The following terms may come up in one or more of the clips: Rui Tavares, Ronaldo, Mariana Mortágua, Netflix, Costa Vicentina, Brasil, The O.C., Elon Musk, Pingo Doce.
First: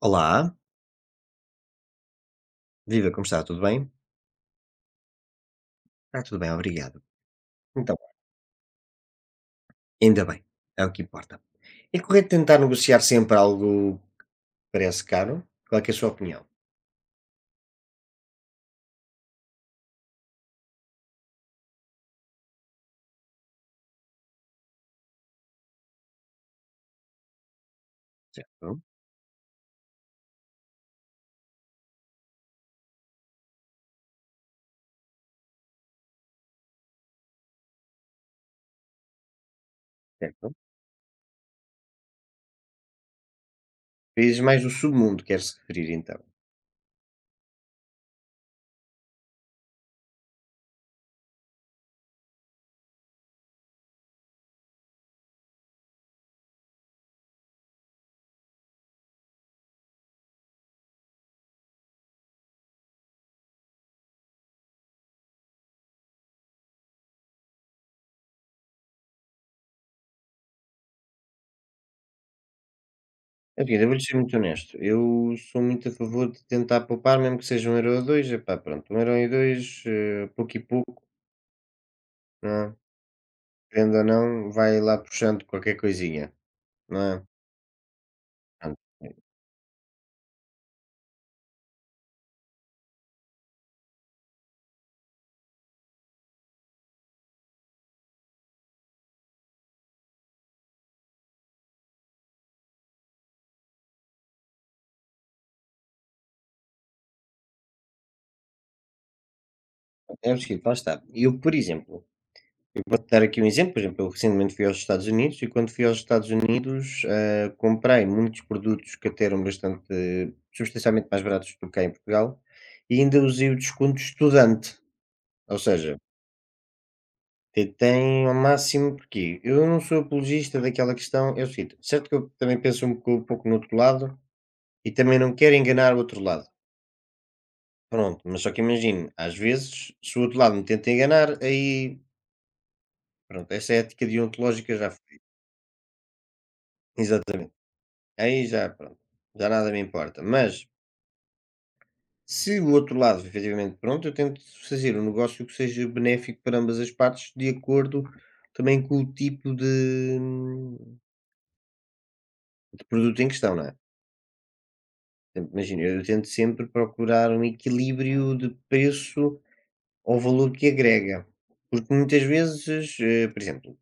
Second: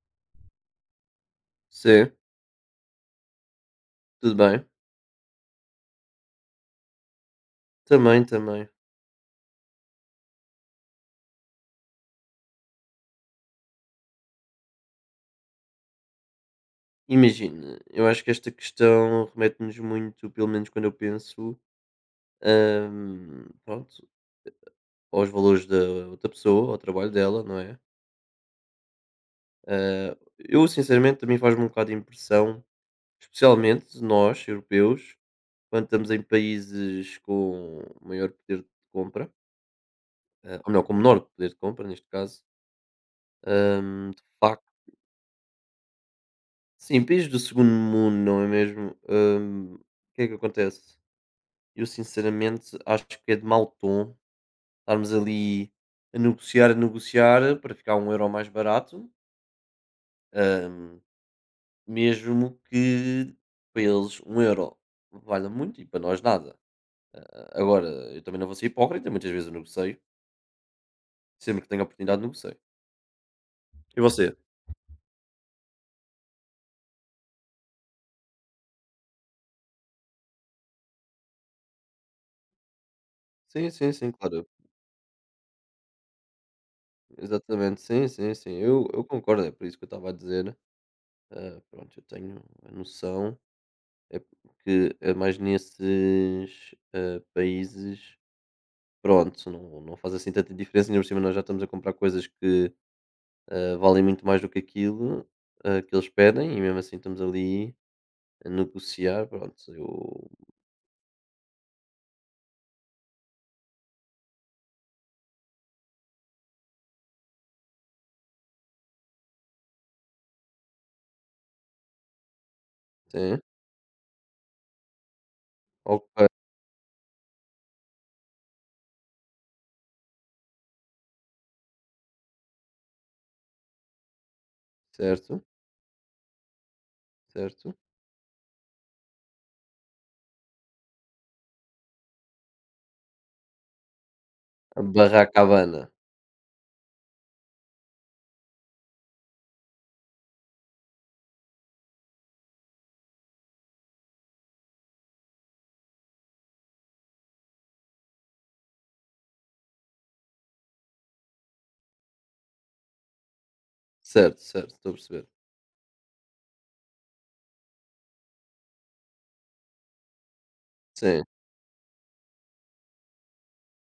Olá, Sim, viva, como está? Tudo bem? tudo bem. Está tudo bem, obrigado. Então, Também, também. ainda bem, é o que importa. É correto tentar negociar sempre algo que parece caro? Qual é, que é a sua opinião? Imagina, eu acho que esta questão remete-nos muito, pelo menos quando eu penso, pronto, aos valores da outra pessoa, ao trabalho dela, não é? Certo, Ah, eu, sinceramente, também faz-me um bocado de impressão, especialmente nós, europeus, quando estamos em países com maior poder de compra, certo. Ou melhor, com menor poder de compra, neste caso, de Países mais facto. do submundo, quer se referir então. Sim, países do segundo mundo, não é mesmo? O que é que acontece? Eu sinceramente acho que é de mau tom estarmos ali a negociar para ficar 1 euro mais barato, hum, mesmo que para eles 1 euro valha muito e para nós nada. Agora, eu também não vou ser hipócrita, muitas vezes eu negocio, sempre que tenho a oportunidade negocio. Enfim, eu E vou-lhe ser você? muito honesto. Eu sou muito a favor de tentar poupar, mesmo que seja um euro ou dois. Epá, pronto, um euro e dois, pouco e pouco, não é? Sim, sim, Querendo ou sim, claro. não, vai lá puxando qualquer coisinha, não é? Exatamente, sim, sim, sim. Pronto. Eu concordo, é por isso que eu estava a dizer. Ah, pronto, eu tenho a noção, é que é mais nesses países. Pronto, não faz assim tanta diferença, ainda por cima nós já estamos a comprar coisas que, valem muito mais do que aquilo, que eles pedem e mesmo assim estamos ali a negociar, pronto, Ok, eu é possível, lá está. Eu, por exemplo, eu posso dar aqui um exemplo, por exemplo, eu recentemente fui aos Estados Unidos e quando fui aos Estados Unidos, comprei muitos produtos que até eram bastante, substancialmente mais baratos do que cá em Portugal e ainda sim, usei o desconto estudante, ou seja, ok, tentei ao máximo, porque eu não sou apologista daquela questão, é o seguinte, certo que eu também penso um pouco, no outro lado, e também não certo, quero enganar o outro lado. certo. Pronto, mas só que imagino, às vezes, se o outro lado me tenta enganar, aí, pronto, essa ética deontológica já foi. Barracabana, Exatamente. Aí já, pronto, já nada me importa. Mas, se o outro lado, efetivamente, pronto, eu tento fazer um negócio que seja benéfico para ambas as partes, de acordo também com o tipo de produto em questão, não é? certo, certo, estou a perceber. Portanto, imagina, eu tento sempre procurar um equilíbrio de preço ao valor que Sim, agrega, porque muitas vezes, por exemplo,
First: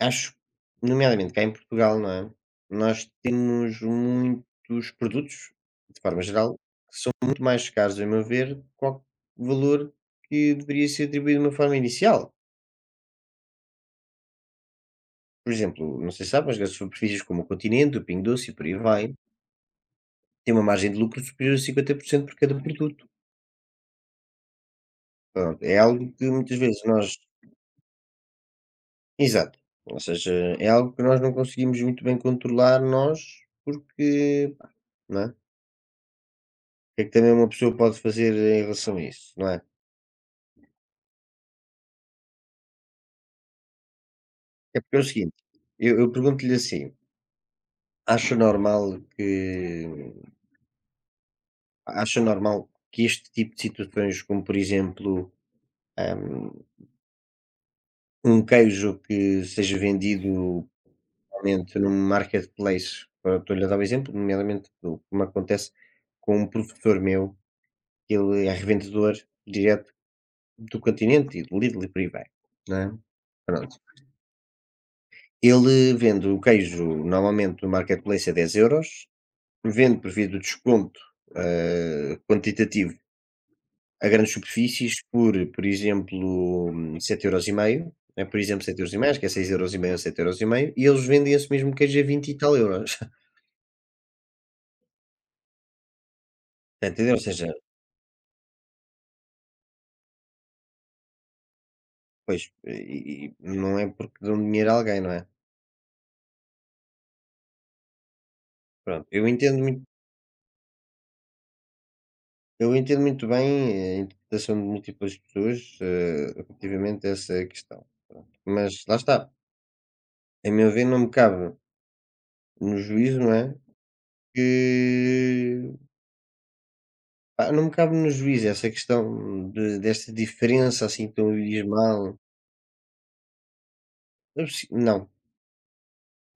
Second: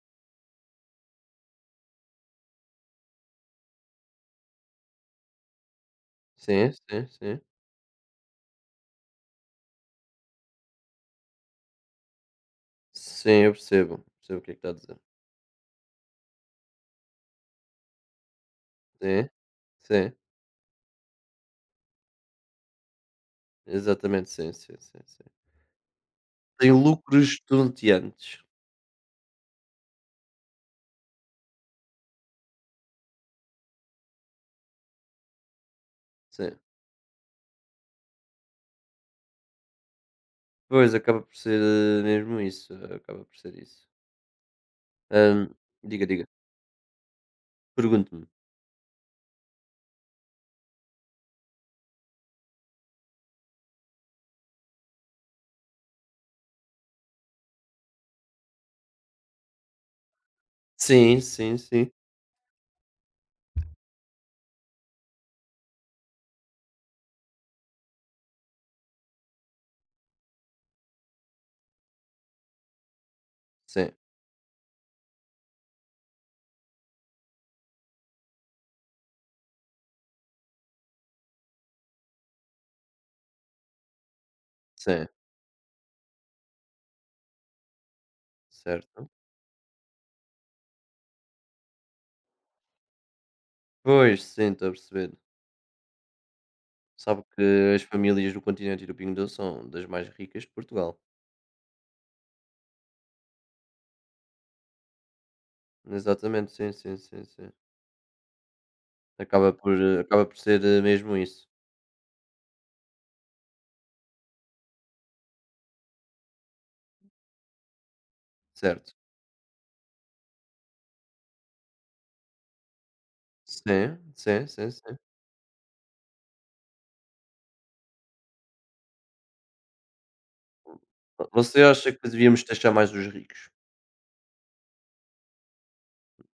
acho, nomeadamente cá em Portugal, não é, nós temos muitos produtos, de forma geral, sim, que sim, são sim. muito mais caros, a meu ver, qual valor que deveria ser atribuído de uma forma inicial. Sim, eu percebo, percebo o que é que está a dizer. Por exemplo, não sei se sabe, mas as superfícies como o Continente, o Pingo Doce e por aí vai, Sim, sim, têm uma margem de lucro superior a 50% por cento por cada produto. exatamente, sim, sim, sim, sim. Pronto, é algo que muitas Tem vezes nós. lucros estonteantes, Exato. Ou seja, é algo que nós não conseguimos muito bem controlar nós, porque, pá, não é? O sim. que é que também uma pessoa pode fazer em relação a isso, não é? Pois, acaba por ser mesmo isso, acaba por ser isso. É porque é o seguinte, Hum, eu, Diga, eu diga. pergunto-lhe assim: Pergunte-me. acha normal que este tipo de situações, como por exemplo, ahm, um queijo que seja vendido Sim, sim, normalmente num sim. marketplace, estou-lhe a dar o exemplo, nomeadamente como acontece com um professor meu, que ele é revendedor direto do Continente e do Lidl e por aí vai, não é, pronto. Sim, Ele vende o queijo normalmente no marketplace a 10 euros, vende por via do desconto, quantitativo a grandes superfícies sim. por exemplo, €7,50, é por exemplo Certo. €7,5, acho que é €6,50 ou €7,50, e eles vendem esse mesmo queijo a 20 e tal euros. Pois, sim, estou a perceber. Está a entender? Ou Sabe que seja, as famílias do Continente e do Pingo Doce são das mais ricas de Portugal. pois, e não é porque dão dinheiro a alguém, não é? Exatamente, sim, sim, sim, sim. Pronto, Acaba por, eh, acaba por ser mesmo isso. eu entendo muito bem a interpretação de múltiplas pessoas, relativamente a essa questão, pronto. Mas Certo. lá está, a meu ver não me cabe no juízo, não é, Sim, sim, sim, sim. que pá, não me cabe no juízo essa questão de desta diferença, assim, tão Você acha que abismal. devíamos taxar mais os ricos? Eu se não,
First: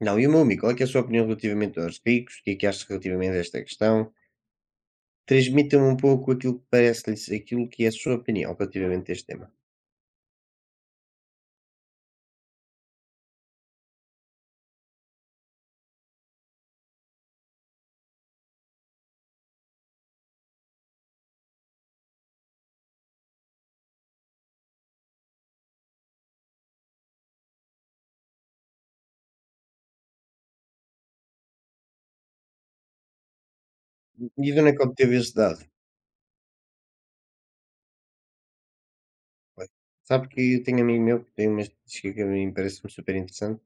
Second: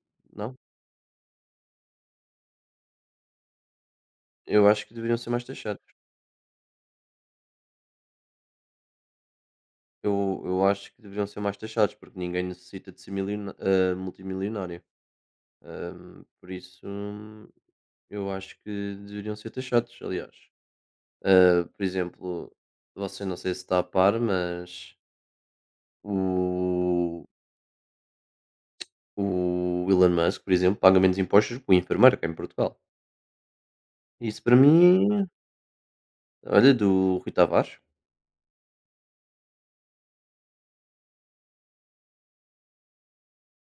não. E o meu Não? amigo, qual é que é a sua opinião relativamente aos ricos? O que é que acha relativamente a esta questão? Eu acho que deveriam ser mais taxados. Transmita-me um pouco aquilo que parece-lhes aquilo que é a sua opinião relativamente a este tema. Eu acho que deveriam ser mais taxados, porque ninguém necessita de ser multimilionário. Por isso, eu acho que deveriam ser taxados, aliás. Ah, por exemplo, você não sei se está a par, mas o, o Elon Musk, por exemplo, paga menos impostos que o enfermeiro cá em Portugal. Isso E para de onde é que obteve mim, esse dado? olha, do Rui Tavares. Bem, sabe que eu tenho um amigo meu que tem uma estatística que a mim parece-me super interessante.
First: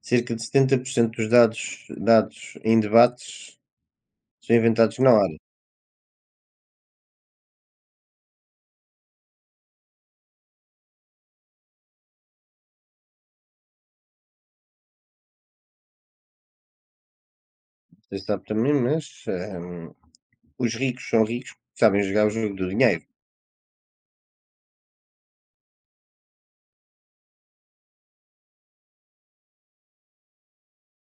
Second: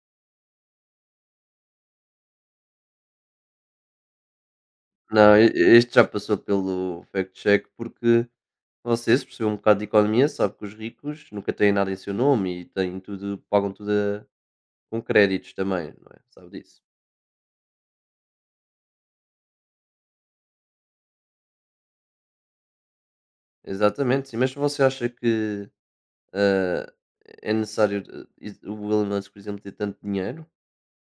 Cerca de 70% dos dados, dados em debates são inventados na Não, hora. Este já passou pelo fact-check porque você, se percebeu um bocado de economia, sabe que os ricos nunca têm nada em seu nome e têm tudo, pagam tudo com créditos também, não é? Sabe disso? Não sei se sabe também, mas os ricos são ricos porque sabem jogar o jogo do dinheiro. Exatamente, sim, mas você acha que ah, é necessário o Elon Musk, por exemplo, ter tanto dinheiro,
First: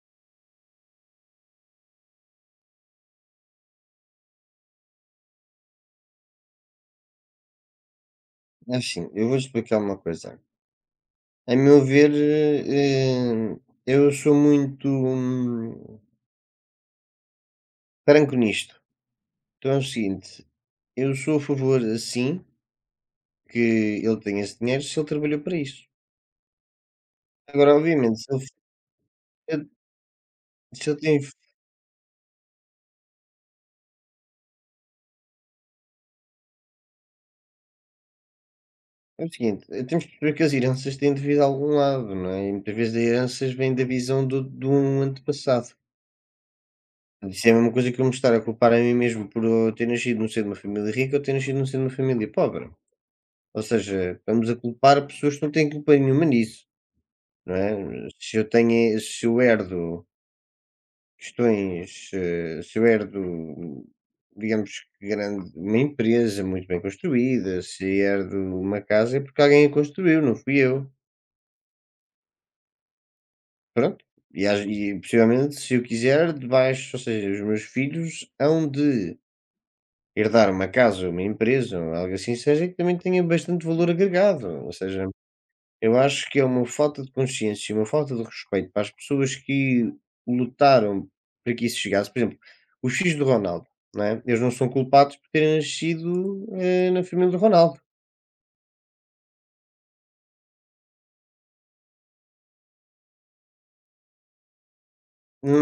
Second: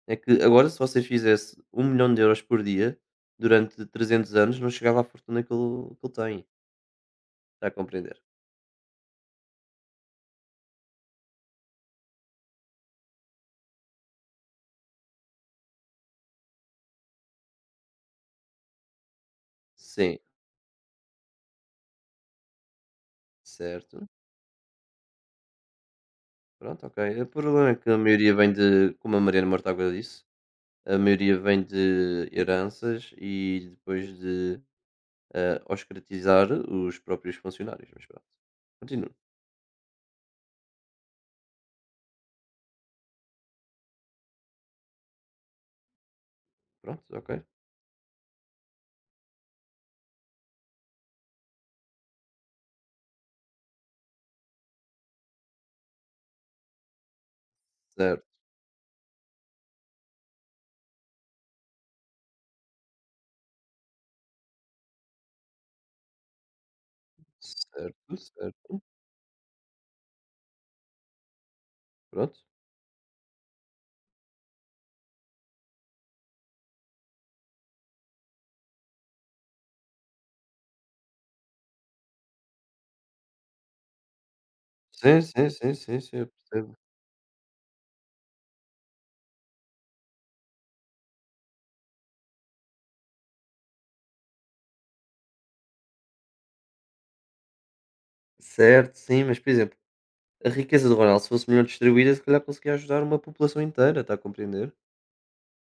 é que agora se você fizesse 1 milhão de euros por dia durante 300 anos não chegava à fortuna que ele, tem. Está a compreender? É assim, eu vou explicar uma coisa. A meu ver, eu sou muito franco nisto. Então é o Sim, seguinte, eu sou a favor, assim, que certo. ele tenha esse dinheiro se ele trabalhou para isso. Pronto, ok. O problema é Agora, que a obviamente, maioria vem de, como a Mariana ele, Mortágua disse, se a ele tem. maioria vem de heranças e depois de oscratizar os próprios funcionários. Mas pronto. Continua. É o seguinte, temos que perceber que as heranças têm de vir de algum lado, não é? E muitas vezes as heranças vêm da visão do, de um antepassado. Pronto, ok. Isso é a mesma coisa que eu me estar a culpar a mim mesmo por eu ter nascido no seio de uma família rica ou ter nascido no seio de uma família pobre. Ou seja, estamos a culpar pessoas que não têm culpa nenhuma nisso, não é? Certo, Se eu tenho, se eu herdo questões, se eu herdo, digamos que grande, uma empresa muito bem construída, se certo, herdo uma certo. casa é porque alguém a construiu, não fui eu. Pronto. Pronto, e possivelmente, se eu quiser, debaixo ou seja, os meus filhos hão de herdar uma casa, uma empresa ou algo assim seja, que também tenha bastante valor agregado. Ou seja, Sim, sim, sim, eu sim, sim, eu acho que é uma percebo. falta de consciência, uma falta de respeito para as pessoas que lutaram para que isso chegasse. Por exemplo, os filhos do Ronaldo, não é? Eles não são culpados por terem nascido, na família do Ronaldo. Certo, sim, mas por exemplo, a riqueza do Ronaldo, se fosse melhor distribuída, se calhar conseguia ajudar uma população inteira, está a compreender?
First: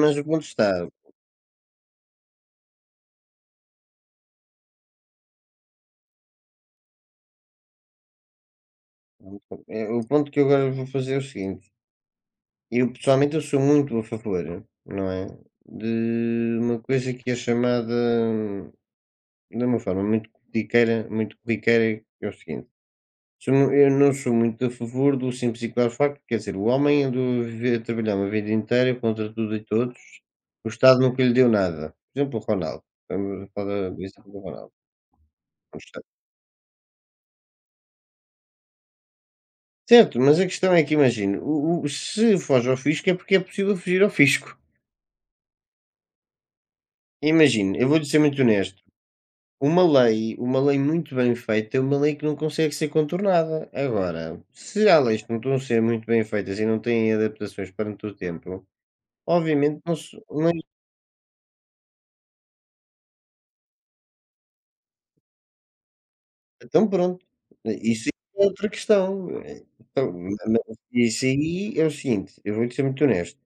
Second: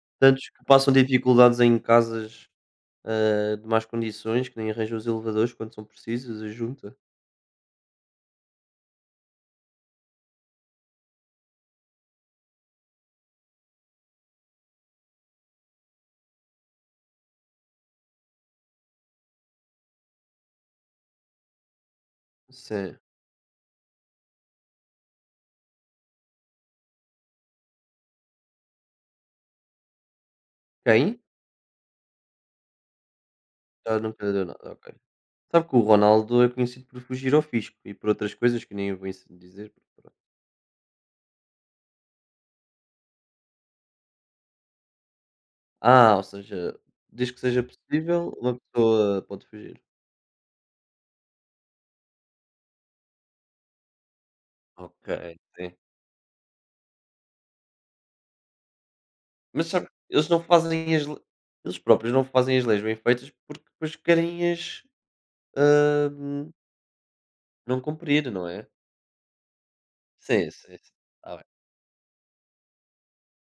Mas o ponto Tantos que está, passam dificuldades em casas, de más condições, que nem arranjam os elevadores quando são precisos, a junta. O ponto que eu agora vou fazer é o seguinte. Eu pessoalmente eu sou muito a favor, não é? De uma coisa que é chamada de uma forma muito corriqueira, que é o seguinte. Sim. Eu não sou muito a favor do simples e claro facto, quer dizer, o homem andou a a trabalhar uma vida inteira contra tudo e todos, o Estado Quem? nunca lhe deu nada. Por exemplo, o Ronaldo. Estamos a falar Já do exemplo nunca do deu nada, Ronaldo. ok. Sabe que O o Estado. Ronaldo é conhecido por fugir ao fisco e por outras coisas que nem vou dizer. Porque pronto. Certo, mas a questão é que imagino, se foge ao fisco é porque é possível fugir ao fisco. Ah, ou seja, desde que seja Imagino, eu vou-lhe ser possível, muito uma honesto. pessoa pode fugir. Uma lei muito bem feita é uma lei que não consegue ser contornada. Agora, se há Ok, leis que não estão a sim. ser muito bem feitas e não têm adaptações perante o tempo, Mas obviamente sabe, não se eles não não fazem as le eles próprios não fazem as leis bem feitas porque depois querem hum, então pronto, não isso cumprir, é não é? outra questão. Então, Sim, sim, mas sim. isso Está bem. aí é o seguinte, eu vou-te ser muito honesto:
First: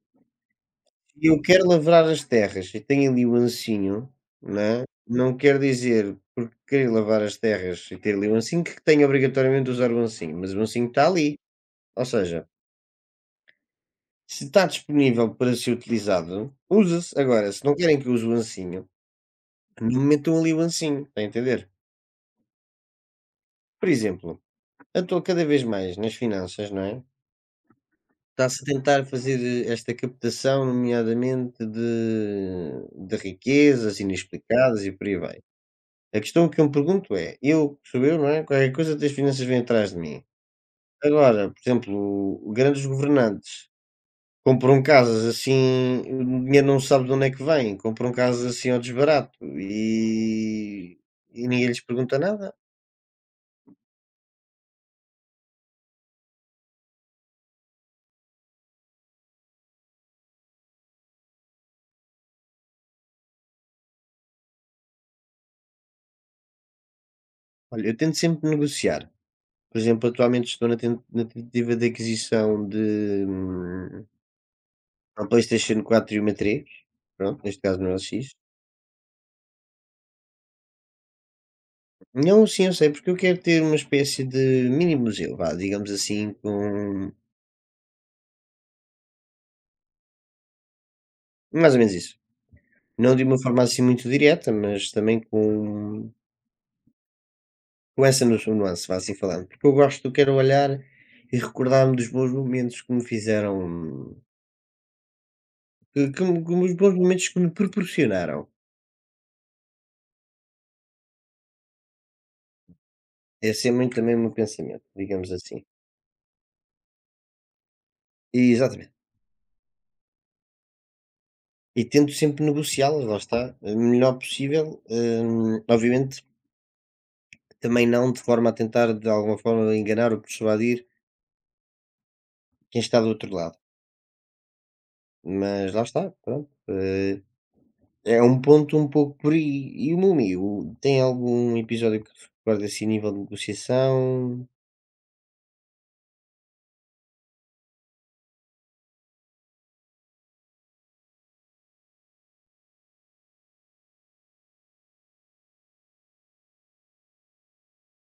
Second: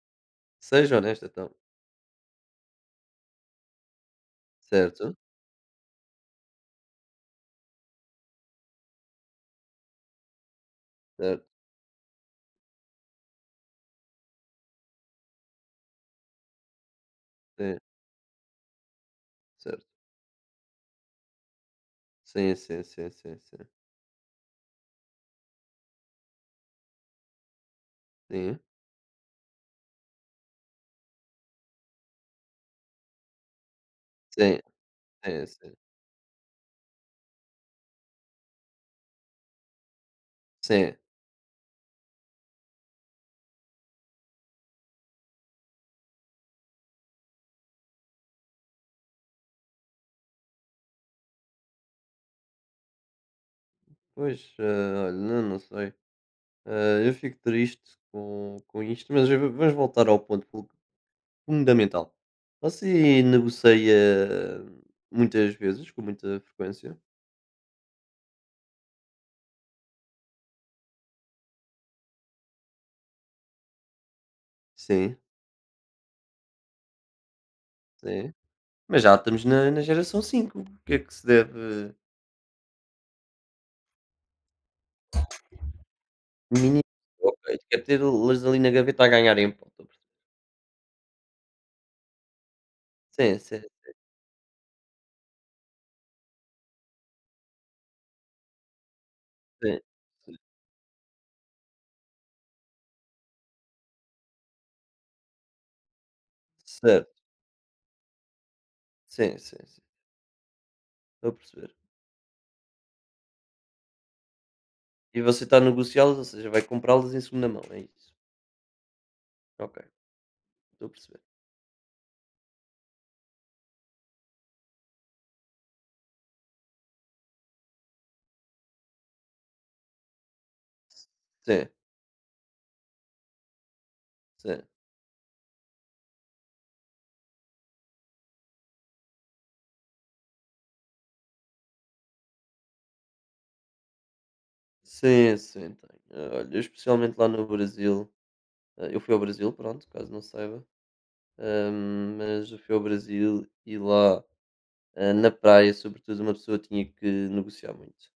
Seja honesto se eu então. quero lavrar as terras e tenho ali o ancinho, não é, Certo, não quer dizer, porque querer lavar as terras e ter ali o ancinho, que tenho obrigatoriamente de usar o ancinho, mas o ancinho está ali. certo, Ou seja, se está disponível para ser utilizado, usa-se. Agora, se sim, não querem que use o ancinho, certo. não metam ali o ancinho, está a entender? Sim, sim, sim, sim, sim. Por exemplo, eu estou cada vez mais nas finanças, não é? Sim, Está-se a tentar fazer esta captação, nomeadamente de riquezas sim, inexplicadas e por aí vai. sim, sim. A questão que eu me pergunto é: eu, sou eu, não é? Qualquer coisa das finanças vem atrás de mim. Sim. Agora, por exemplo, grandes governantes compram casas assim o dinheiro não sabe de onde é que vem, compram casas assim ao desbarato e ninguém lhes pergunta nada. Pois, ah, olha, não não sei. Ah, eu fico triste com isto, mas v vamos voltar ao ponto fundamental. Você negocia hum, muitas vezes, com muita frequência? Olha, eu tento sempre negociar, por exemplo, atualmente estou na tentativa de aquisição de, Sim. uma PlayStation 4 e uma 3, pronto, neste caso não é o Sim. X. Mas já estamos na na geração 5 o que é que se deve Não, sim, eu sei, porque eu quero ter uma espécie de mini museu, vá, digamos assim, mini com ok, quer tê-las ali na gaveta a ganharem ponto. mais ou menos isso. Não de Sim, uma sim, forma assim muito direta, mas também com. Essa nu nuance, vá assim falando, porque sim. Eu quero olhar e recordar-me dos bons momentos que me fizeram que me que os bons Certo. momentos que me proporcionaram. Sim, sim, sim. Estou a perceber. Esse é muito também o meu pensamento, E digamos você está a assim. negociá-las, ou seja, vai comprá-las em segunda mão, é isso? E exatamente. Ok, estou a perceber. E tento sempre negociá-las, lá está, o melhor possível, obviamente também não de forma a tentar de alguma forma enganar ou persuadir Sim, quem está do outro lado, sim. mas lá está, pronto, é um ponto um pouco por aí. E o meu amigo, tem algum episódio que te assim, nível de negociação? Sim, sim, tenho. Ah, olha, eu especialmente lá no Brasil, eu fui ao Brasil, pronto, caso não saiba, mas eu fui ao Brasil e lá, na praia, sobretudo, uma pessoa tinha que negociar muito.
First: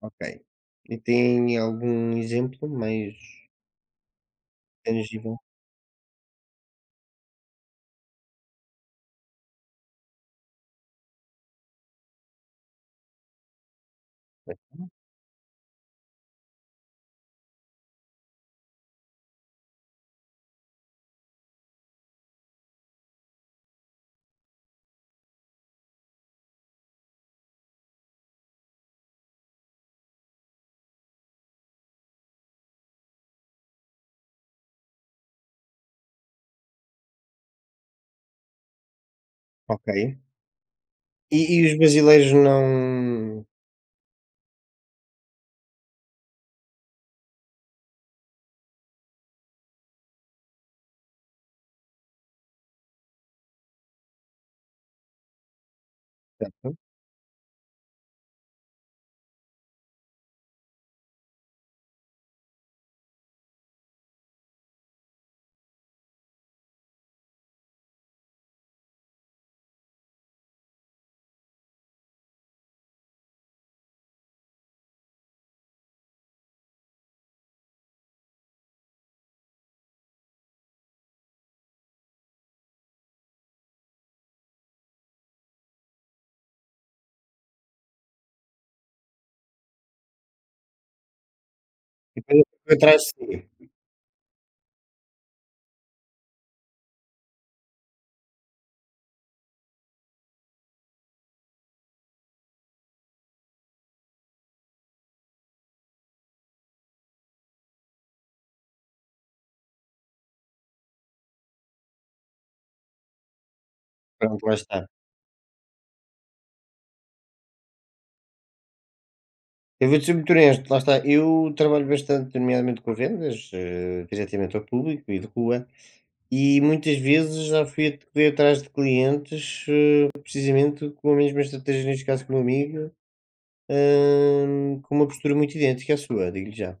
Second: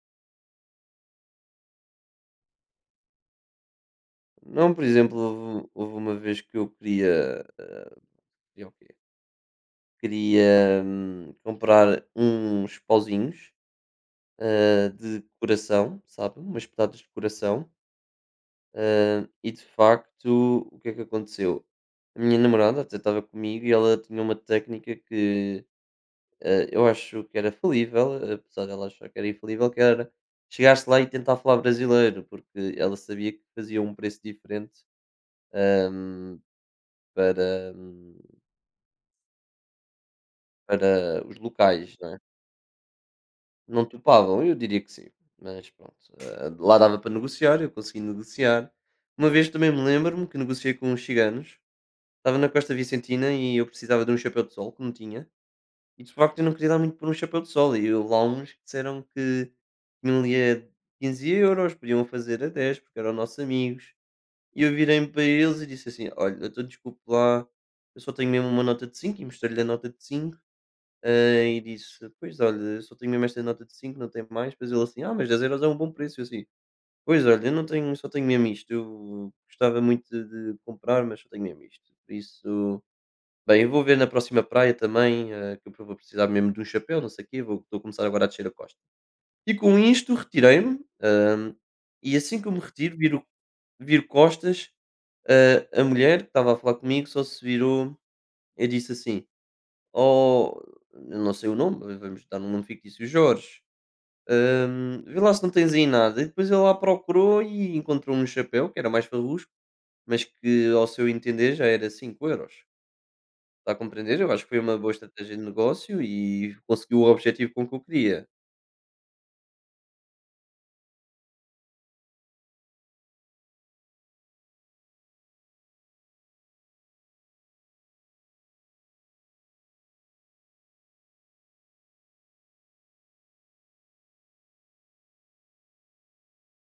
Ok. E tem algum exemplo mais Não, por exemplo, tangível? houve uma vez que eu queria, queria o quê? Queria, comprar uns pauzinhos, de decoração, sabe, umas batatas de coração, e de facto, o que é que aconteceu? A minha namorada até estava comigo e ela tinha uma técnica que, eu acho que era falível, apesar dela achar que era infalível, que era chegar-se lá e tentar falar brasileiro, porque ela sabia que fazia um preço diferente, hum, para hum, Ok. para os E os locais, não é? brasileiros não. Não topavam, eu diria que sim, mas pronto, lá dava para negociar, eu consegui negociar. Uma vez também me lembro-me que negociei com uns ciganos, estava na Costa Vicentina e eu precisava de um chapéu de sol, que não tinha, e de facto eu não queria Certo. dar muito por um chapéu de sol, e houve lá uns que disseram que tinham ali a 15€, podiam fazer a 10 porque eram nossos amigos, e eu virei-me para eles e disse assim: "Olha, então desculpe lá, eu só tenho mesmo uma nota de 5" e mostrei-lhe a nota de 5. Ah, e disse: "Pois olha, eu só tenho mesmo esta nota de 5 não tenho mais". Depois ele assim: "Ah, mas 10 euros é um bom preço". Eu assim: "Pois olha, eu não tenho, só tenho mesmo isto. Eu gostava muito de comprar, mas só tenho mesmo isto". Por isso, bem, eu vou ver na próxima praia também, que eu vou precisar mesmo de um chapéu, não sei o quê, vou estou a começar agora a descer a costa. E com isto retirei-me, e E assim depois que eu eu me fui retiro, atrás de si. viro costas, a mulher que estava a falar comigo só se virou e disse assim: ou eu não sei o nome, v vamos dar um nome fictício, Jorge, "vê lá se não tens aí nada", e depois ele lá procurou e encontrou um chapéu que era mais farrusco, mas que ao seu entender já era 5 euros. Está a compreender? Eu acho Pronto, que lá foi uma está. boa estratégia de negócio e conseguiu o objetivo com que eu queria. Eu vou-te ser muito honesto, lá está. Eu trabalho bastante, nomeadamente com vendas, diretamente ao público e de rua, e muitas vezes já fui, fui atrás de clientes, precisamente com a mesma estratégia, neste caso, que o meu amigo, Hã, com uma postura muito idêntica à sua, digo-lhe já.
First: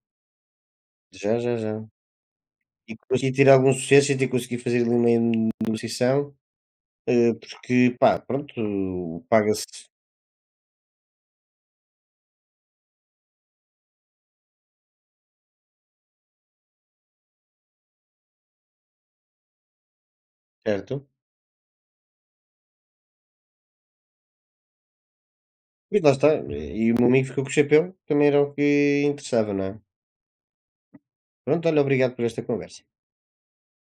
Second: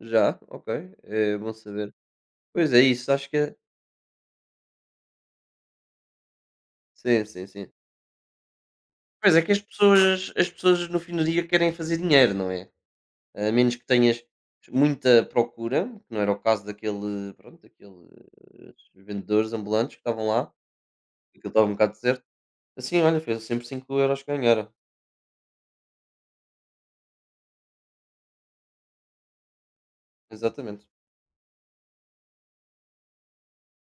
Já? Ok, é Já, bom já, já. saber. Pois é E isso, acho consegui que tirar é algum sucesso e até consegui fazer ali uma negociação, sim, sim, sim. porque, pá, pronto, Pois é que as paga-se, pessoas no fim do dia querem fazer dinheiro, não é? A menos que tenhas muita procura, que não era o caso daquele, pronto, daqueles vendedores ambulantes que estavam lá, certo? que estava um bocado deserto. Assim, olha, foi sempre 5 euros que ganharam. E lá está, e o meu amigo ficou com o chapéu, também era o que interessava, não é? Exatamente. Pronto, olha, obrigado por esta conversa.